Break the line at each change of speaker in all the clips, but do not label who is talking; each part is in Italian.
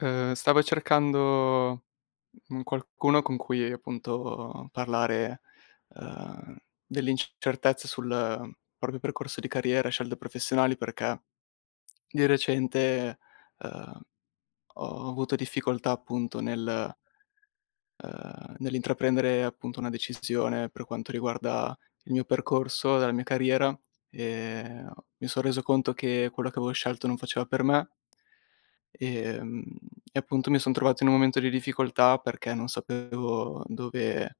Stavo cercando, qualcuno con cui appunto parlare, uhm, dell'incertezza sul proprio percorso di carriera, scelte professionali, perché di recente, uhm, ho avuto difficoltà appunto nel nell'intraprendere appunto una decisione per quanto riguarda il mio percorso, la mia carriera, ehm, mi son reso conto che quello che avevo scelto non faceva per me Ehm, e appunto mi son trovato in un momento di difficoltà perché non sapevo dove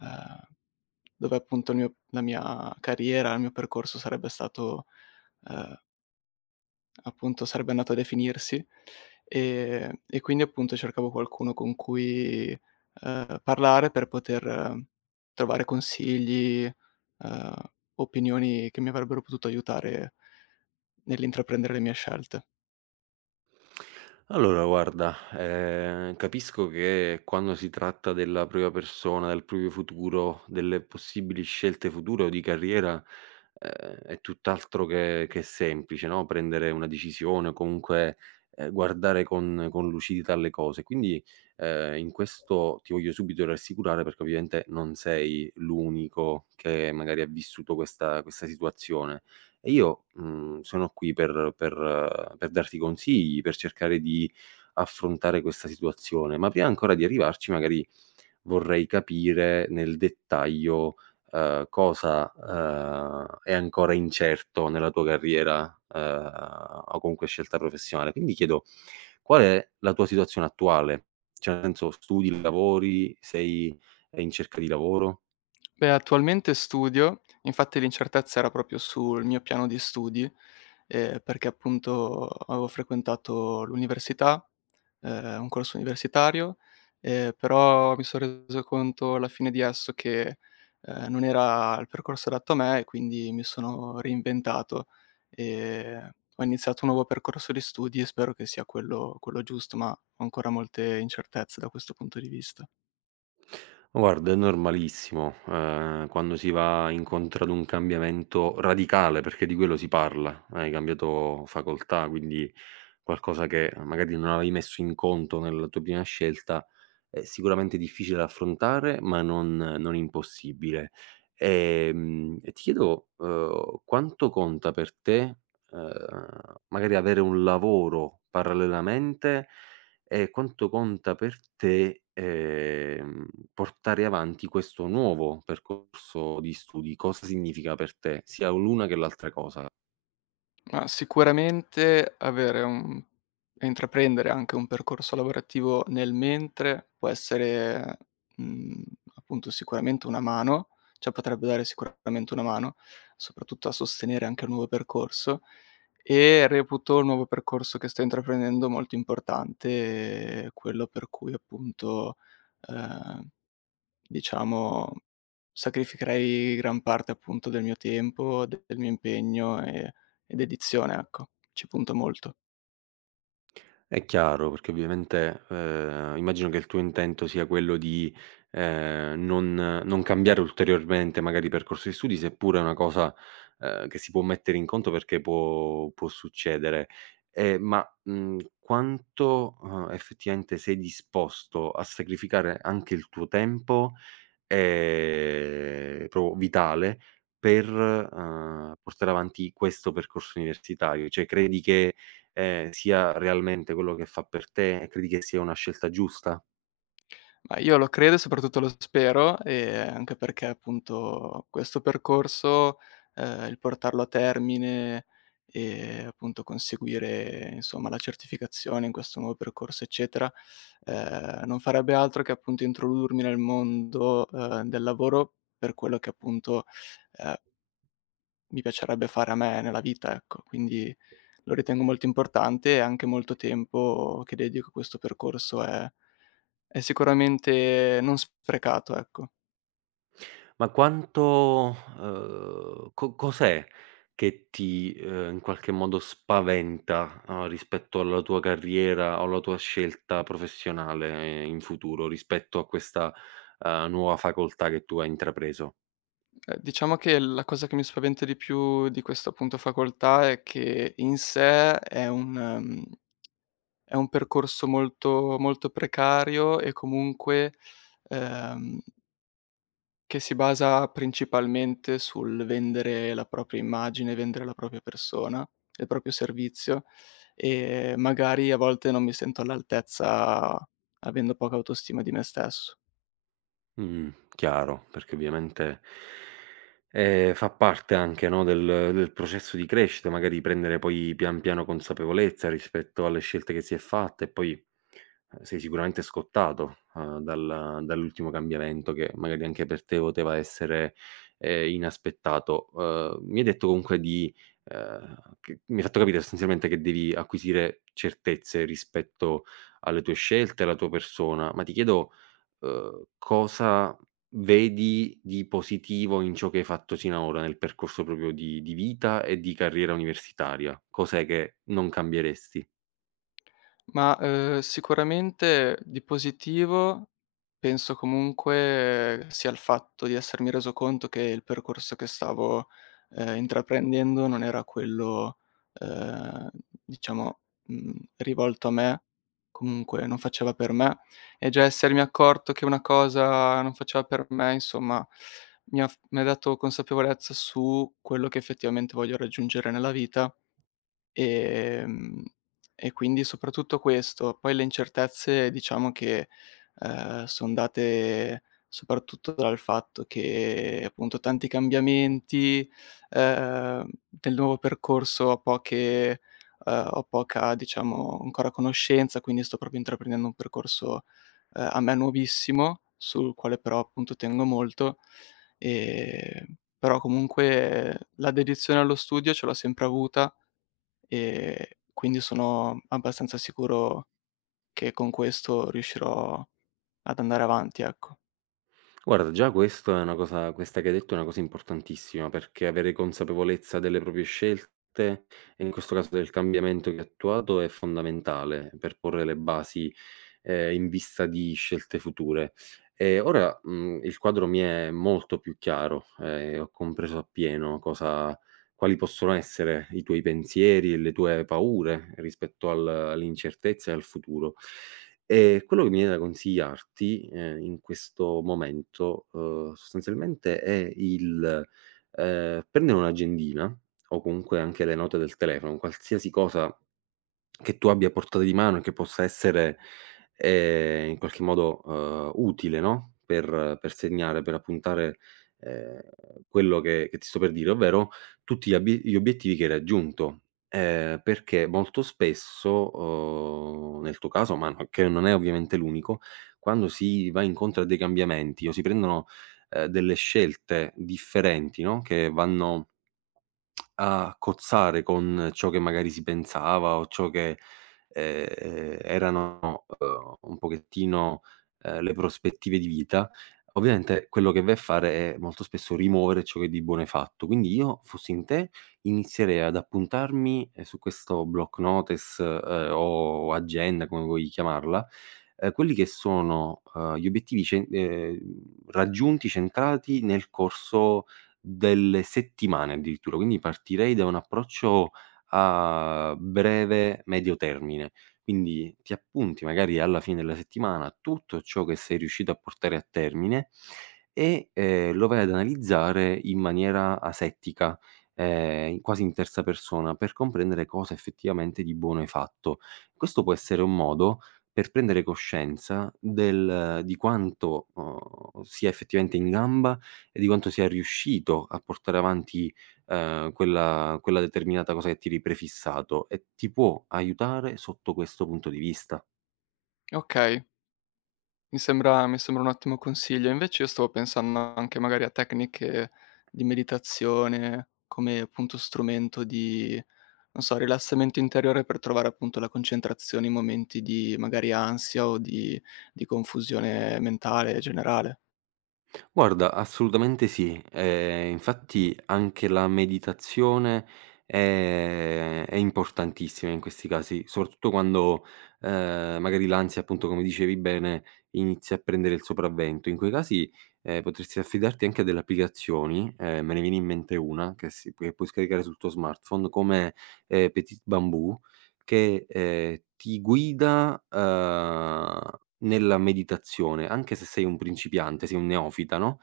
ehm, dove appunto il mio la mia carriera, il mio percorso sarebbe stato ehm, appunto sarebbe andato a definirsi. E quindi appunto cercavo qualcuno con cui, parlare per poter trovare consigli, ehm, opinioni che mi avrebbero potuto aiutare nell'intraprendere le mie scelte.
Allora guarda, capisco che quando si tratta della propria persona, del proprio futuro, delle possibili scelte future o di carriera, ehm, è tutt'altro che semplice, no, prendere una decisione o comunque, guardare con lucidità le cose. Quindi, in questo ti voglio subito rassicurare perché ovviamente non sei l'unico che magari ha vissuto questa situazione. E io, sono qui per per darti consigli, per cercare di affrontare questa situazione, ma prima ancora di arrivarci magari vorrei capire nel dettaglio, cosa, è ancora incerto nella tua carriera, o comunque scelta professionale. Quindi chiedo: qual è la tua situazione attuale? Cioè nel senso, studi, lavori, sei in cerca di lavoro?
Beh, attualmente studio, infatti l'incertezza era proprio sul mio piano di studi, perché appunto avevo frequentato l'università, un corso universitario, però mi son reso conto alla fine di esso che, non era il percorso adatto a me e quindi mi sono reinventato, ehm, ho iniziato un nuovo percorso di studi e spero che sia quello giusto, ma ho ancora molte incertezze da questo punto di vista.
Guarda, è normalissimo, quando si va incontro ad un cambiamento radicale, perché di quello si parla. Hai cambiato facoltà, quindi qualcosa che magari non avevi messo in conto nella tua prima scelta, è sicuramente difficile da affrontare, ma non impossibile. E ti chiedo, quanto conta per te, uhm, magari avere un lavoro parallelamente. Quanto conta per te, portare avanti questo nuovo percorso di studi? Cosa significa per te, sia l'una che l'altra cosa?
Ma sicuramente avere un e intraprendere anche un percorso lavorativo nel mentre può essere, mhmm, appunto sicuramente una mano, cioè potrebbe dare sicuramente una mano, soprattutto a sostenere anche il nuovo percorso, e reputo il nuovo percorso che sto intraprendendo molto importante, quello per cui appunto, ehm Diciamo, sacrificherei gran parte appunto del mio tempo, de del mio impegno e dedizione, ecco. Ci punto molto.
È chiaro, perché ovviamente, immagino che il tuo intento sia quello di, ehm, non non cambiare ulteriormente magari il percorso di studi, seppure è una cosa, che si può mettere in conto perché può succedere. Ma, quanto, effettivamente sei disposto a sacrificare anche il tuo tempo. Proprio vitale per, portare avanti questo percorso universitario. Cioè credi che, sia realmente quello che fa per te e credi che sia una scelta giusta?
Ma io lo credo e soprattutto lo spero, anche perché appunto questo percorso, il portarlo a termine e appunto conseguire insomma la certificazione in questo nuovo percorso, eccetera, non farebbe altro che appunto introdurmi nel mondo, del lavoro per quello che appunto, ehm mi piacerebbe fare a me nella vita, ecco. Quindi lo ritengo molto importante e anche molto tempo che dedico a questo percorso è sicuramente non sprecato, ecco.
Ma quanto co cos'è che ti, in qualche modo spaventa, rispetto alla tua carriera o alla tua scelta professionale in futuro, rispetto a questa, nuova facoltà che tu hai intrapreso?
Diciamo che la cosa che mi spaventa di più di questa, appunto, facoltà è che in sé è un, è un percorso molto precario e comunque, ehm che si basa principalmente sul vendere la propria immagine, vendere la propria persona, il proprio servizio e magari a volte non mi sento all'altezza avendo poca autostima di me stesso.
Mh, chiaro, perché ovviamente, fa parte anche, no, del processo di crescita, magari prendere poi pian piano consapevolezza rispetto alle scelte che si è fatta e poi, sei sicuramente scottato, dal dall'ultimo cambiamento che magari anche per te poteva essere, inaspettato. Mi hai detto comunque di che mi hai fatto capire sostanzialmente che devi acquisire certezze rispetto alle tue scelte, alla tua persona, ma ti chiedo cosa vedi di positivo in ciò che hai fatto sinora, nel percorso proprio di vita e di carriera universitaria? Cos'è che non cambieresti?
Ma, sicuramente di positivo penso comunque sia il fatto di essermi reso conto che il percorso che stavo, intraprendendo non era quello, ehm, diciamo, rivolto a me, comunque non faceva per me, e già essermi accorto che una cosa non faceva per me, insomma, mi ha dato consapevolezza su quello che effettivamente voglio raggiungere nella vita Ehm, e quindi soprattutto questo. Poi le incertezze diciamo che, son date soprattutto dal fatto che appunto tanti cambiamenti, del nuovo percorso ho poche ho poca diciamo ancora conoscenza, quindi sto proprio intraprendendo un percorso, a me nuovissimo, sul quale però appunto tengo molto. Però comunque la dedizione allo studio ce l'ho sempre avuta Ehm, quindi sono abbastanza sicuro che con questo riuscirò ad andare avanti, ecco.
Guarda, già questo è una cosa questa che hai detto è una cosa importantissima, perché avere consapevolezza delle proprie scelte, e in questo caso del cambiamento che hai attuato, è fondamentale per porre le basi, in vista di scelte future. E ora, il quadro mi è molto più chiaro e ho compreso appieno cosa quali possono essere i tuoi pensieri e le tue paure rispetto al all'incertezza e al futuro. Quello che mi viene da consigliarti, in questo momento, sostanzialmente è prendere un'agendina o comunque anche le note del telefono, qualsiasi cosa che tu abbia a portata di mano e che possa essere, in qualche modo, utile, no, per segnare, per appuntare, ehm, quello che ti sto per dire, ovvero tutti gli obiettivi che hai raggiunto. Perché molto spesso, nel tuo caso, ma no che non è ovviamente l'unico, quando si va incontro a dei cambiamenti o si prendono, delle scelte differenti, no, che vanno a cozzare con ciò che magari si pensava o ciò che, erano, un pochettino, le prospettive di vita, ovviamente quello che vai a fare è molto spesso rimuovere ciò che di buono hai fatto. Quindi io, fossi in te, inizierei ad appuntarmi, su questo block notice, o agenda, come vuoi chiamarla, quelli che sono, gli obiettivi cen raggiunti, centrati nel corso delle settimane addirittura, quindi partirei da un approccio a breve, medio termine. Quindi ti appunti magari alla fine della settimana tutto ciò che sei riuscito a portare a termine e, lo vai ad analizzare in maniera asettica, in quasi in terza persona, per comprendere cosa effettivamente di buono hai fatto. Questo può essere un modo per prendere coscienza del di quanto, sia effettivamente in gamba e di quanto sia riuscito a portare avanti, quella determinata cosa che ti eri prefissato e ti può aiutare sotto questo punto di vista.
Okay, mi sembra un ottimo consiglio. Invece io stavo pensando anche magari a tecniche di meditazione come appunto strumento di, non so, rilassamento interiore per trovare appunto la concentrazione in momenti di magari ansia o di confusione mentale generale.
Guarda, assolutamente sì. Infatti anche la meditazione è importantissima in questi casi, soprattutto quando, magari l'ansia, appunto, come dicevi bene, inizia a prendere il sopravvento. In quei casi, potresti affidarti anche a delle applicazioni, me ne viene in mente una che puoi scaricare sul tuo smartphone come, Petit Bamboo che, ti guida, nella meditazione, anche se sei un principiante, sei un neofita, no,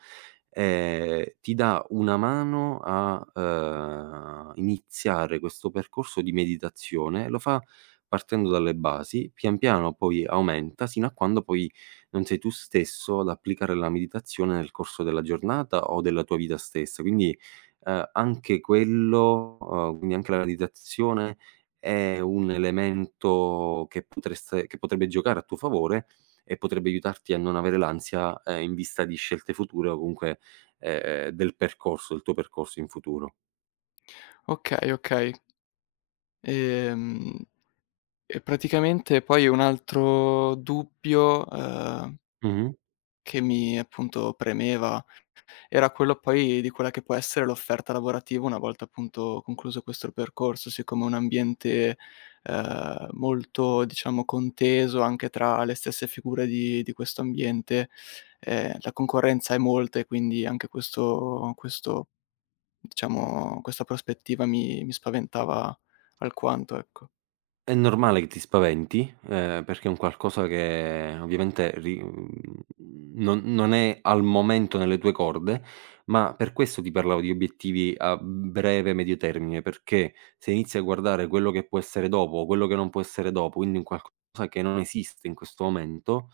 ti dà una mano a, iniziare questo percorso di meditazione. Lo fa partendo dalle basi, pian piano poi aumenta, sino a quando poi non sei tu stesso ad applicare la meditazione nel corso della giornata o della tua vita stessa. Quindi, anche quello quindi anche la meditazione è un elemento che potrebbe giocare a tuo favore e potrebbe aiutarti a non avere l'ansia, in vista di scelte future o comunque, del percorso del tuo percorso in futuro.
Okay, okay. Ehm E praticamente poi un altro dubbio,
Mh-mh.
che mi appunto premeva, era quello poi di quella che può essere l'offerta lavorativa una volta appunto concluso questo percorso, siccome è un ambiente, molto diciamo conteso anche tra le stesse figure di questo ambiente, la concorrenza è molta e quindi anche questo diciamo questa prospettiva mi spaventava alquanto, ecco.
È normale che ti spaventi, perché è un qualcosa che non è al momento nelle tue corde, ma per questo ti parlavo di obiettivi a breve e medio termine, perché se inizi a guardare quello che può essere dopo, quello che non può essere dopo, quindi un qualcosa che non esiste in questo momento,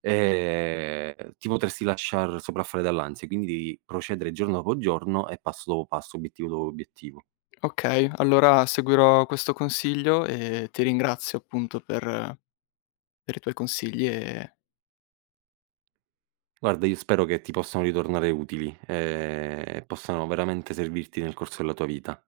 ti potresti lasciar sopraffare dall'ansia, quindi devi procedere giorno dopo giorno e passo dopo passo, obiettivo dopo obiettivo.
Okay, allora seguirò questo consiglio e ti ringrazio appunto per i tuoi consigli e
Guarda, io spero che ti possano ritornare utili, e possano veramente servirti nel corso della tua vita.